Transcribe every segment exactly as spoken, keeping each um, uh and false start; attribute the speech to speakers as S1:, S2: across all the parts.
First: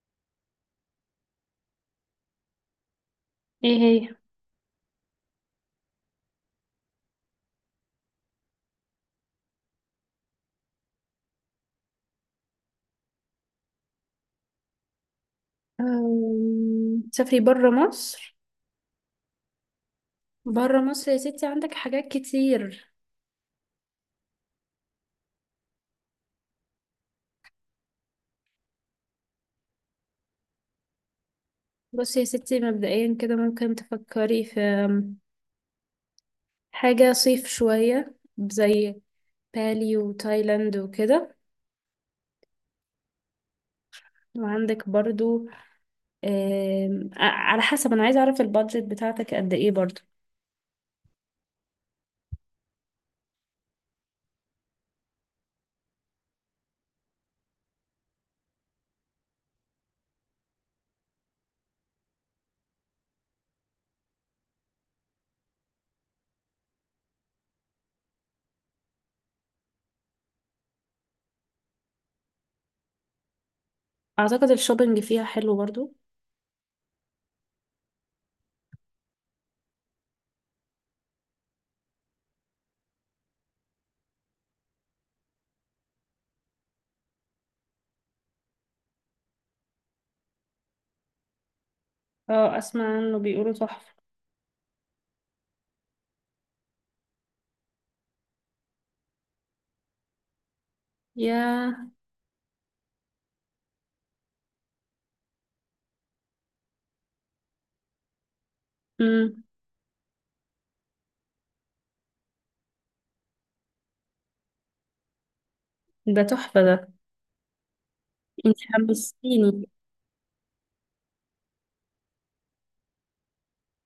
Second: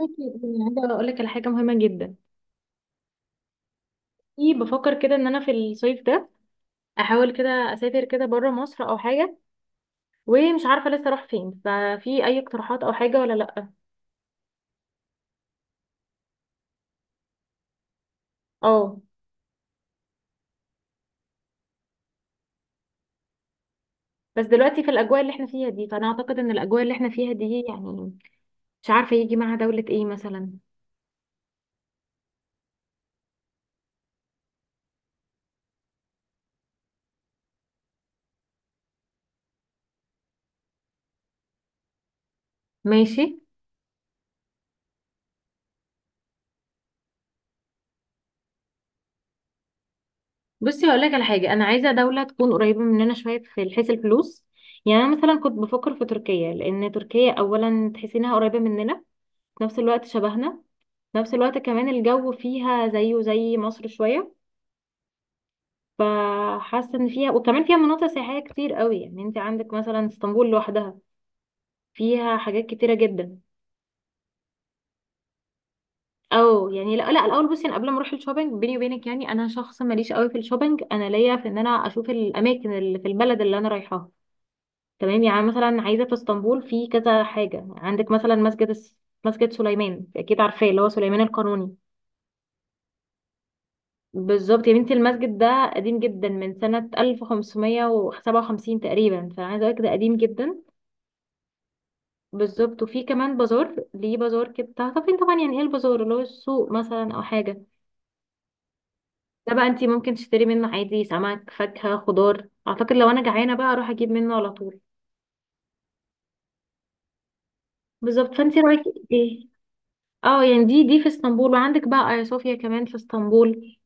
S1: أكيد، يعني عايزة أقول لك على حاجة مهمة جدا.
S2: ايه هي؟
S1: في بفكر كده إن أنا في الصيف ده أحاول كده أسافر كده بره مصر أو حاجة، ومش عارفة لسه أروح فين. ففي أي اقتراحات أو حاجة ولا لأ؟
S2: أم، تسافري برا مصر؟
S1: أه.
S2: برا مصر يا ستي عندك حاجات كتير.
S1: بس دلوقتي في الأجواء اللي إحنا فيها دي، فأنا أعتقد إن الأجواء اللي إحنا فيها دي يعني مش عارفة يجي معها دولة إيه مثلا.
S2: بصي يا ستي، مبدئيا كده ممكن تفكري في أم، حاجة صيف شوية زي بالي وتايلاند وكده.
S1: ماشي.
S2: وعندك برضو أم، ع- على حسب، أنا عايزة أعرف البادجت بتاعتك قد إيه برضو.
S1: بصي هقول لك على حاجة، أنا عايزة دولة تكون قريبة مننا شوية في حيث الفلوس. يعني أنا مثلا كنت بفكر في تركيا، لأن تركيا أولا تحسي إنها قريبة مننا، في نفس الوقت شبهنا، في نفس الوقت كمان الجو فيها زيه زي مصر شوية. فحاسة ان فيها، وكمان فيها مناطق سياحية كتير قوي. يعني انت عندك مثلا اسطنبول لوحدها فيها حاجات كتيرة جدا.
S2: أعتقد الشوبينج فيها حلو برضو.
S1: او يعني لا لا، الاول بصي انا قبل ما اروح الشوبينج، بيني وبينك يعني انا شخص ماليش قوي في الشوبينج، انا ليا في ان انا اشوف الاماكن اللي في البلد اللي انا رايحاها. تمام، يعني مثلا عايزة في اسطنبول في كذا حاجة، عندك مثلا مسجد الس- مسجد سليمان، اكيد عارفاه، اللي هو سليمان القانوني.
S2: اه أسمع عنه، بيقولوا تحفة.
S1: بالظبط يا بنتي، المسجد ده قديم جدا من سنة ألف وخمسمية سبعة وخمسين تقريبا، فأنا عايزة أقولك ده قديم جدا.
S2: يا.
S1: بالظبط. وفي كمان بازار، ليه بازار كده؟ تعرفين طبعا يعني، يعني ايه البازار؟ اللي هو السوق مثلا أو حاجة.
S2: مم.
S1: ده بقى انتي ممكن تشتري منه عادي سمك، فاكهة، خضار. أعتقد لو أنا جعانة بقى أروح أجيب منه على طول.
S2: ده تحفة ده.
S1: بالظبط،
S2: انت
S1: فانتي رأيك ايه؟
S2: حمستيني.
S1: اه يعني دي دي في اسطنبول، وعندك بقى آيا صوفيا كمان في اسطنبول.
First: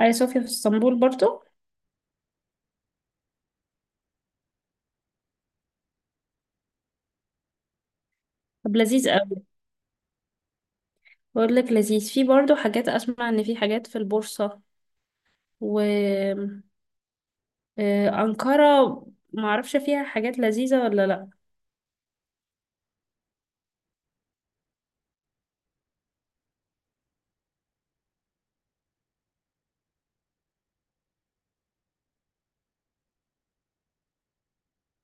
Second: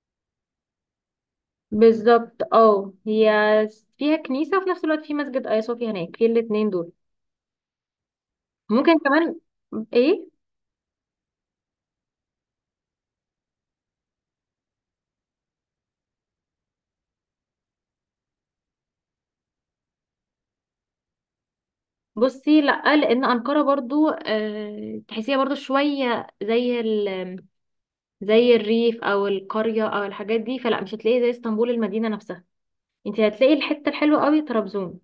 S2: أي صوفيا في اسطنبول برضو؟
S1: بالظبط، اه هي فيها كنيسة، وفي نفس الوقت في مسجد آيا صوفيا هناك، في الاتنين دول.
S2: طب
S1: ممكن
S2: لذيذ
S1: كمان
S2: أوي.
S1: ايه.
S2: بقول لك لذيذ، في برضو حاجات، اسمع ان في حاجات في البورصة و آه، أنقرة، معرفش فيها حاجات لذيذة ولا لا.
S1: بصي لا، لان انقره برضو آه تحسيها برضو شويه زي ال زي الريف او القريه او الحاجات دي، فلا مش هتلاقي زي اسطنبول المدينه نفسها. انت هتلاقي الحته الحلوه قوي طرابزون.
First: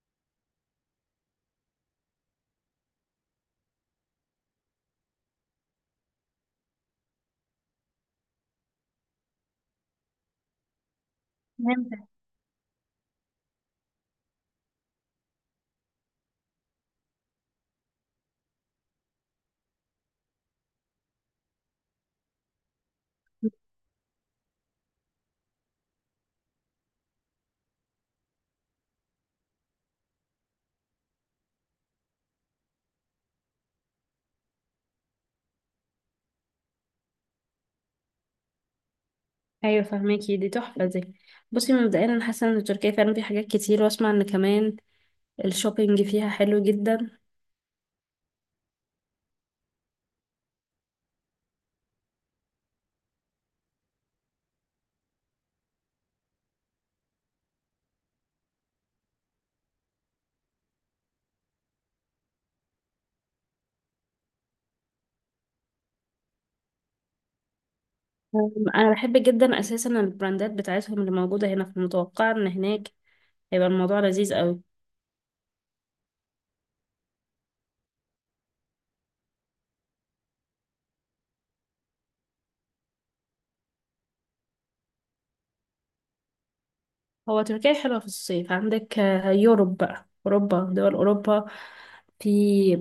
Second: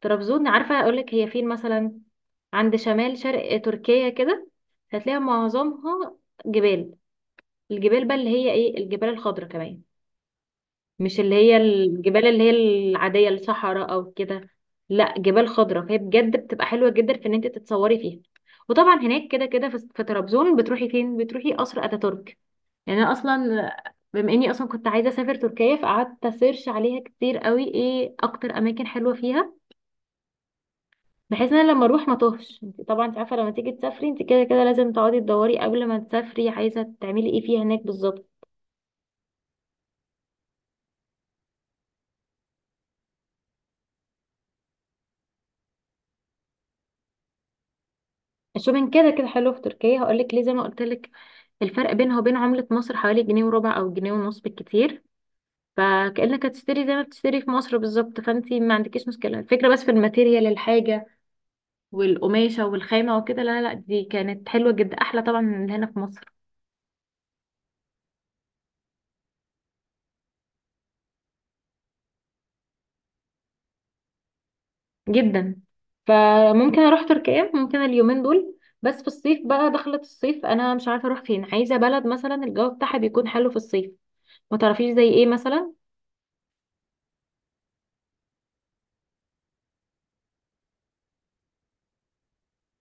S1: طرابزون عارفه اقول لك هي فين مثلا؟ عند شمال شرق تركيا كده. هتلاقي معظمها جبال، الجبال بقى اللي هي ايه، الجبال الخضراء كمان، مش اللي هي
S2: فهمتك.
S1: الجبال اللي هي العادية الصحراء او كده. لا، جبال خضراء. فهي بجد بتبقى حلوة جدا في ان انت تتصوري فيها. وطبعا هناك كده كده في في طرابزون بتروحي فين؟ بتروحي قصر اتاتورك. يعني انا اصلا، بما اني اصلا كنت عايزة اسافر تركيا، فقعدت اسيرش عليها كتير قوي ايه اكتر اماكن حلوة فيها، بحيث ان انا لما اروح ما توهش. انت طبعا انت عارفة لما تيجي تسافري انت كده كده لازم تقعدي تدوري قبل ما تسافري عايزة تعملي ايه فيها هناك بالظبط.
S2: ايوه فهماكي، دي تحفة دي. بصي مبدئيا انا حاسة ان تركيا فعلا فيها حاجات كتير، واسمع ان كمان الشوبينج فيها حلو جدا.
S1: الشوبينج كده كده حلو في تركيا، هقولك ليه. زي ما قلت لك، الفرق بينها وبين عملة مصر حوالي جنيه وربع أو جنيه ونص بالكتير. فكأنك هتشتري زي ما بتشتري في مصر بالظبط، فانتي ما عندكيش مشكلة. الفكرة بس في الماتيريال، الحاجة والقماشة والخامة وكده، لا لا دي كانت حلوة جدا، أحلى طبعا من اللي هنا في مصر.
S2: أم، انا بحب جدا اساسا البراندات بتاعتهم اللي موجودة هنا، فمتوقعة ان هناك هيبقى الموضوع لذيذ قوي.
S1: جدا. فممكن أروح تركيا ممكن اليومين دول. بس في الصيف بقى، دخلت الصيف أنا مش عارفة أروح فين، عايزة بلد مثلا الجو بتاعها بيكون حلو في الصيف. ما تعرفيش زي ايه مثلا؟
S2: هو تركيا حلوة في الصيف. عندك آه، يوروب بقى، اوروبا، دول اوروبا. في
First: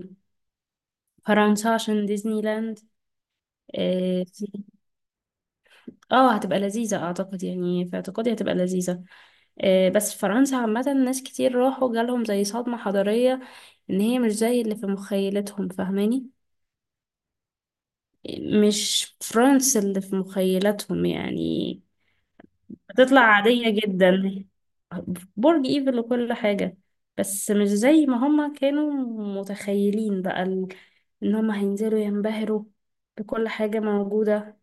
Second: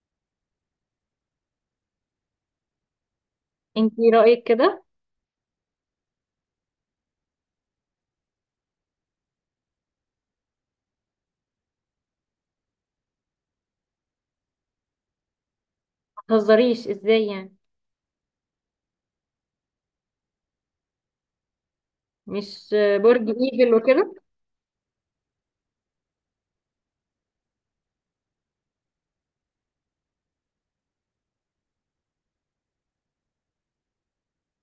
S2: فرنسا عشان ديزني لاند.
S1: انتي
S2: اه،
S1: رأيك كده؟
S2: آه، هتبقى لذيذة اعتقد، يعني في اعتقادي هتبقى لذيذة. آه، بس فرنسا عامة، ناس كتير راحوا جالهم زي صدمة حضارية إن هي مش زي اللي في مخيلتهم،
S1: ما
S2: فاهماني؟
S1: تهزريش، ازاي يعني؟
S2: مش فرنسا اللي في مخيلتهم يعني.
S1: مش
S2: هتطلع
S1: برج
S2: عادية
S1: ايفل وكده؟
S2: جدا. برج إيفل وكل حاجة، بس مش زي ما هما كانوا متخيلين بقى ال- إن هما هينزلوا ينبهروا بكل حاجة موجودة.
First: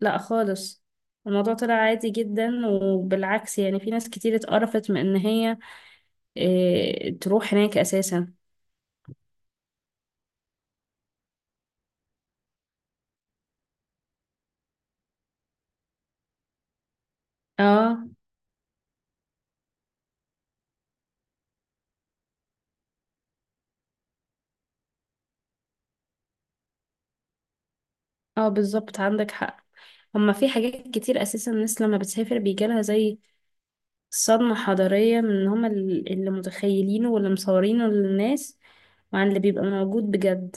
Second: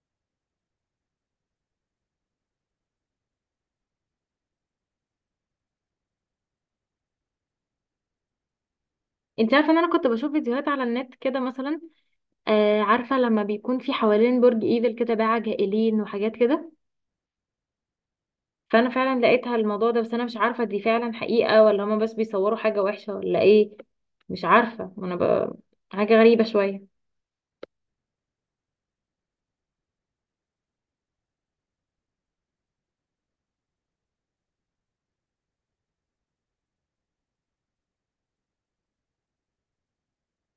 S2: لا خالص. الموضوع طلع عادي جدا، وبالعكس يعني في ناس كتير اتقرفت من ان هي إيه تروح هناك اساسا.
S1: انت عارفه ان انا كنت بشوف فيديوهات على النت كده مثلا، آه عارفه لما بيكون في حوالين برج ايفل كده باعة جائلين وحاجات كده.
S2: اه.
S1: فانا فعلا لقيتها الموضوع ده، بس انا مش عارفه دي فعلا حقيقه ولا هما بس بيصوروا حاجه وحشه ولا ايه. مش عارفه. وانا ب... حاجه غريبه شويه.
S2: اه بالظبط، عندك حق. هما في حاجات كتير اساسا، الناس لما بتسافر بيجالها زي صدمة حضارية من ان هما ال- اللي متخيلينه واللي مصورينه للناس، وعن اللي بيبقى موجود بجد،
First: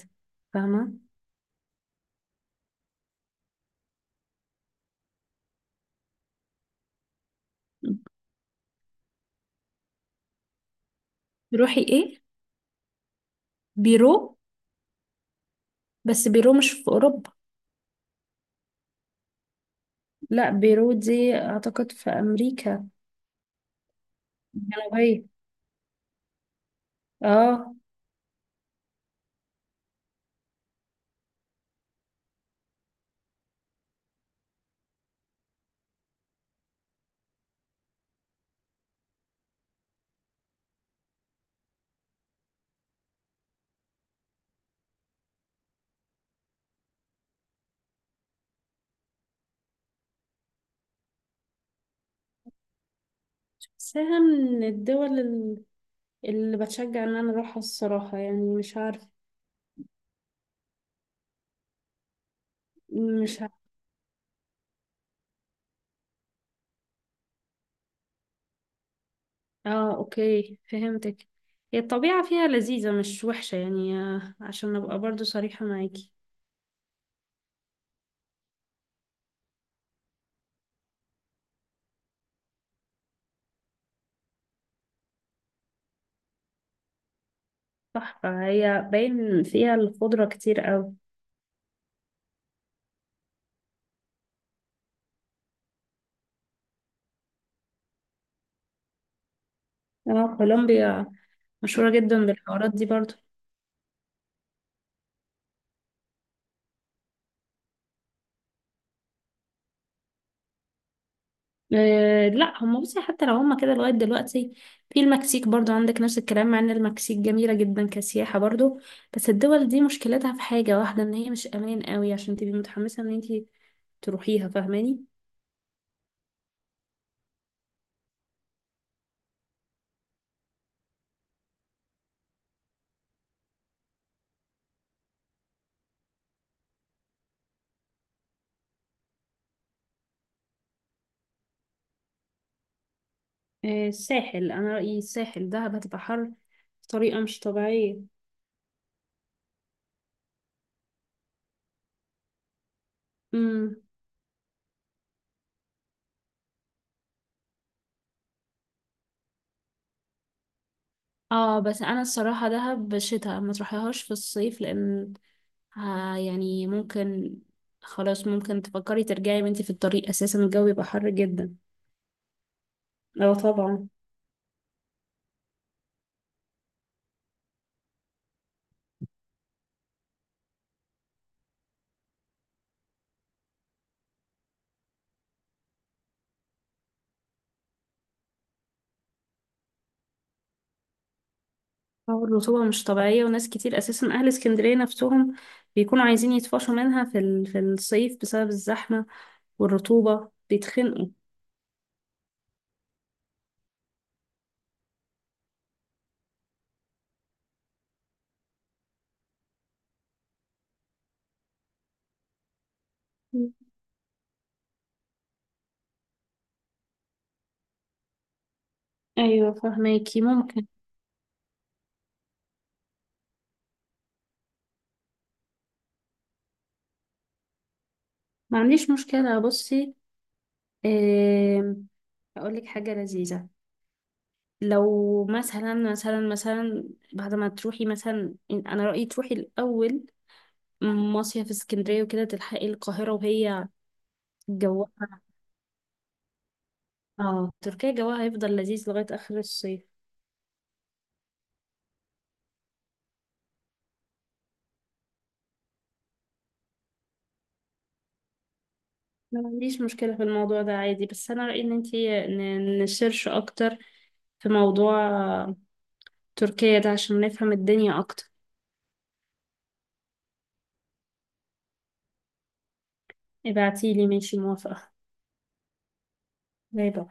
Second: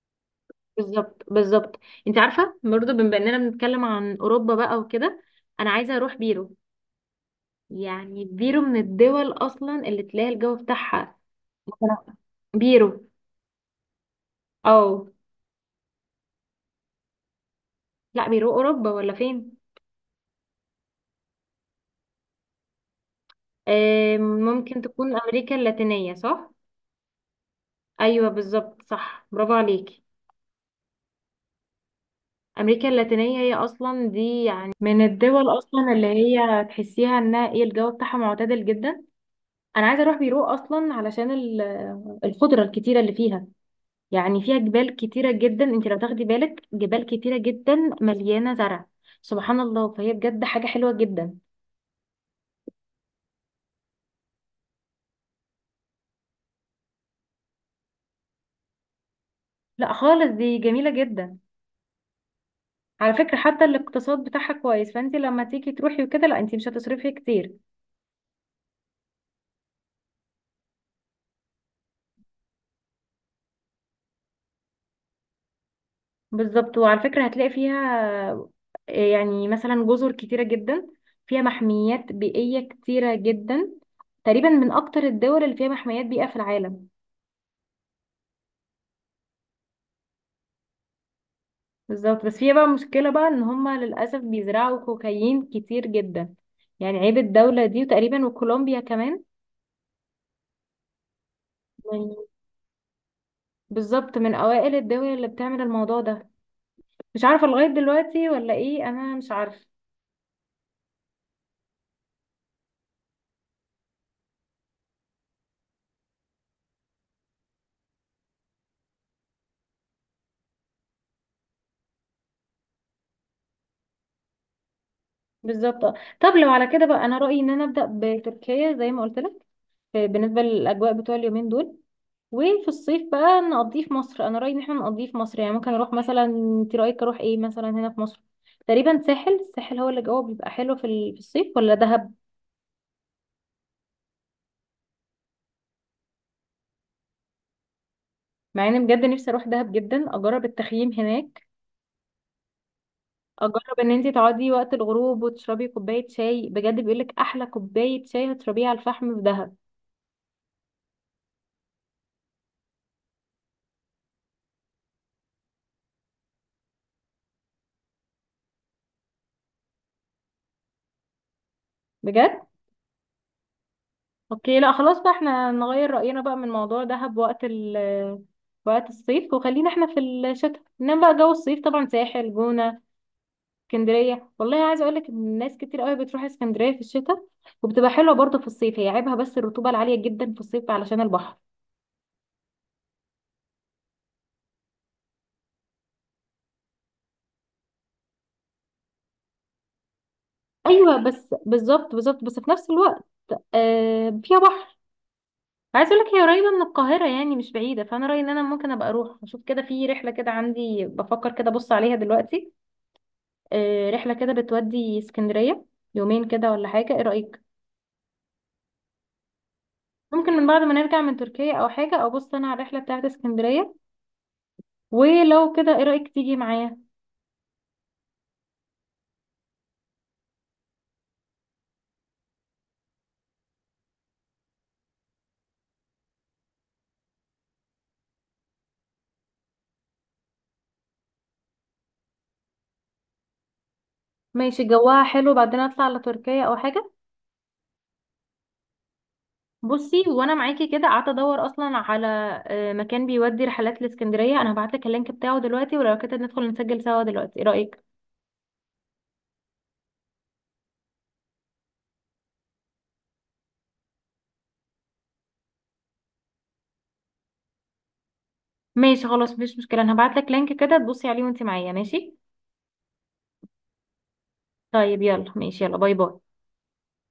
S2: فاهمة؟
S1: بالظبط بالظبط. انت عارفه برضه بما اننا بنتكلم عن اوروبا بقى وكده، انا عايزه اروح بيرو. يعني بيرو من الدول اصلا اللي تلاقي الجو بتاعها
S2: تروحي
S1: مثلا.
S2: ايه؟
S1: بيرو.
S2: بيرو؟
S1: اه.
S2: بس بيرو مش في اوروبا.
S1: لا بيرو اوروبا ولا فين؟
S2: لا بيرو دي اعتقد في امريكا
S1: آم، ممكن تكون
S2: جنوبية.
S1: أمريكا اللاتينية صح؟
S2: اه.
S1: أيوة بالظبط صح، برافو عليكي. أمريكا اللاتينية هي أصلا، دي يعني من الدول أصلا اللي هي تحسيها إنها إيه، الجو بتاعها معتدل جدا. أنا عايزة أروح بيرو أصلا علشان ال- الخضرة الكتيرة اللي فيها. يعني فيها جبال كتيرة جدا، أنت لو تاخدي بالك جبال كتيرة جدا مليانة زرع، سبحان الله. فهي بجد حاجة حلوة جدا.
S2: بحسها من الدول ال- اللي بتشجع ان انا اروحها الصراحة، يعني مش عارف.
S1: لا خالص دي جميلة جدا. على فكرة
S2: مش
S1: حتى
S2: عارف.
S1: الاقتصاد بتاعها كويس، فأنت لما تيجي تروحي وكده لا أنت مش هتصرفي كتير.
S2: اه اوكي فهمتك. هي الطبيعة فيها لذيذة مش وحشة يعني، آه، عشان ابقى برضو صريحة معاكي.
S1: بالظبط، وعلى فكرة هتلاقي فيها يعني مثلا جزر كتيرة جدا، فيها محميات بيئية كتيرة جدا، تقريبا من أكتر الدول اللي فيها محميات بيئة في العالم.
S2: صح، فهي باين فيها الخضرة كتير اوي.
S1: بالظبط، بس فيها بقى مشكلة بقى إن هما للأسف بيزرعوا كوكايين كتير جدا. يعني عيب الدولة دي، وتقريبا وكولومبيا كمان.
S2: اه كولومبيا مشهورة
S1: من-
S2: جدا بالحوارات دي برضو.
S1: بالظبط، من أوائل الدول اللي بتعمل الموضوع ده. مش عارفة لغاية دلوقتي ولا إيه، أنا مش عارفة.
S2: أه لا هم، بصي حتى لو هم كده لغاية دلوقتي، في المكسيك برضو عندك نفس الكلام، مع ان المكسيك جميلة جدا كسياحة برضو. بس الدول دي مشكلتها في حاجة واحدة، ان هي مش امان قوي عشان تبقي متحمسة ان انتي تروحيها، فاهماني؟
S1: بالظبط. طب لو على كده بقى، أنا رأيي إن أنا أبدأ بتركيا زي ما قلت لك، في- بالنسبة للأجواء بتوع اليومين دول. وفي الصيف بقى نقضيه في مصر، أنا رأيي إن احنا نقضيه في مصر. يعني ممكن أروح مثلا، أنت رأيك أروح إيه مثلا هنا في مصر؟ تقريبا ساحل، الساحل هو اللي جوه بيبقى حلو في ال- في الصيف، ولا دهب؟
S2: أه الساحل، انا رأيي الساحل. دهب هتبقى حر بطريقة مش طبيعية.
S1: مع إني بجد نفسي أروح دهب جدا أجرب التخييم هناك،
S2: امم
S1: أجرب إن أنت تقعدي وقت الغروب وتشربي كوباية شاي، بجد بيقولك أحلى كوباية شاي هتشربيها على الفحم في دهب.
S2: اه بس انا الصراحة دهب شتاء، ما تروحيهاش في الصيف لان آه يعني ممكن، خلاص ممكن تفكري ترجعي وانتي في الطريق، اساسا الجو بيبقى حر جدا.
S1: بجد.
S2: اه طبعا.
S1: اوكي لا خلاص بقى احنا نغير رأينا بقى من موضوع دهب وقت ال وقت الصيف، وخلينا احنا في الشتاء. انما بقى جو الصيف طبعا ساحل، جونة، اسكندرية. والله عايزة اقولك ان الناس كتير قوي بتروح اسكندرية في الشتاء، وبتبقى حلوة برضه في الصيف. هي عيبها بس الرطوبة العالية جدا في الصيف علشان البحر.
S2: اه الرطوبة مش طبيعية، وناس كتير أساسا أهل اسكندرية نفسهم بيكونوا عايزين يتفاشوا منها في ال- في الصيف بسبب الزحمة، والرطوبة
S1: ايوه
S2: بيتخنقوا.
S1: بس، بالظبط بالظبط. بس في نفس الوقت آه فيها بحر. عايزة اقولك هي قريبة من القاهرة يعني مش بعيدة، فانا رأيي ان انا ممكن ابقى اروح اشوف كده في رحلة كده. عندي بفكر كده، ابص عليها دلوقتي.
S2: مم.
S1: آه، رحلة كده بتودي اسكندرية، يومين كده ولا حاجة، ايه رأيك؟
S2: أيوة فهماكي
S1: ممكن من بعد
S2: ممكن.
S1: ما نرجع من تركيا او حاجة، ابص انا على الرحلة بتاعت اسكندرية. ولو كده ايه رأيك تيجي معايا؟
S2: ما عنديش مشكلة. بصي، أقول أقولك حاجة لذيذة. لو مثلا مثلا مثلا بعد ما تروحي مثلا، أنا رأيي تروحي الأول مصيف اسكندرية وكده تلحقي القاهرة وهي
S1: ماشي جواها
S2: جوها.
S1: حلو، بعدين اطلع على تركيا او حاجة.
S2: اه تركيا جوها هيفضل لذيذ لغاية آخر الصيف.
S1: بصي وانا معاكي، كده قعدت ادور اصلا على آه، مكان بيودي رحلات لاسكندرية. انا هبعتلك اللينك بتاعه دلوقتي، ولو كده ندخل نسجل سوا دلوقتي، ايه رأيك؟
S2: ما عنديش مشكلة في الموضوع ده عادي، بس أنا رأيي إن انتي ن- نسيرش أكتر في موضوع تركيا ده عشان نفهم الدنيا أكتر.
S1: ماشي خلاص مفيش مشكلة، انا هبعتلك لينك كده تبصي عليه وانت معايا ماشي.
S2: ابعتيلي، ماشي موافقة.
S1: طيب يلا ماشي، يلا باي باي.
S2: باي باي.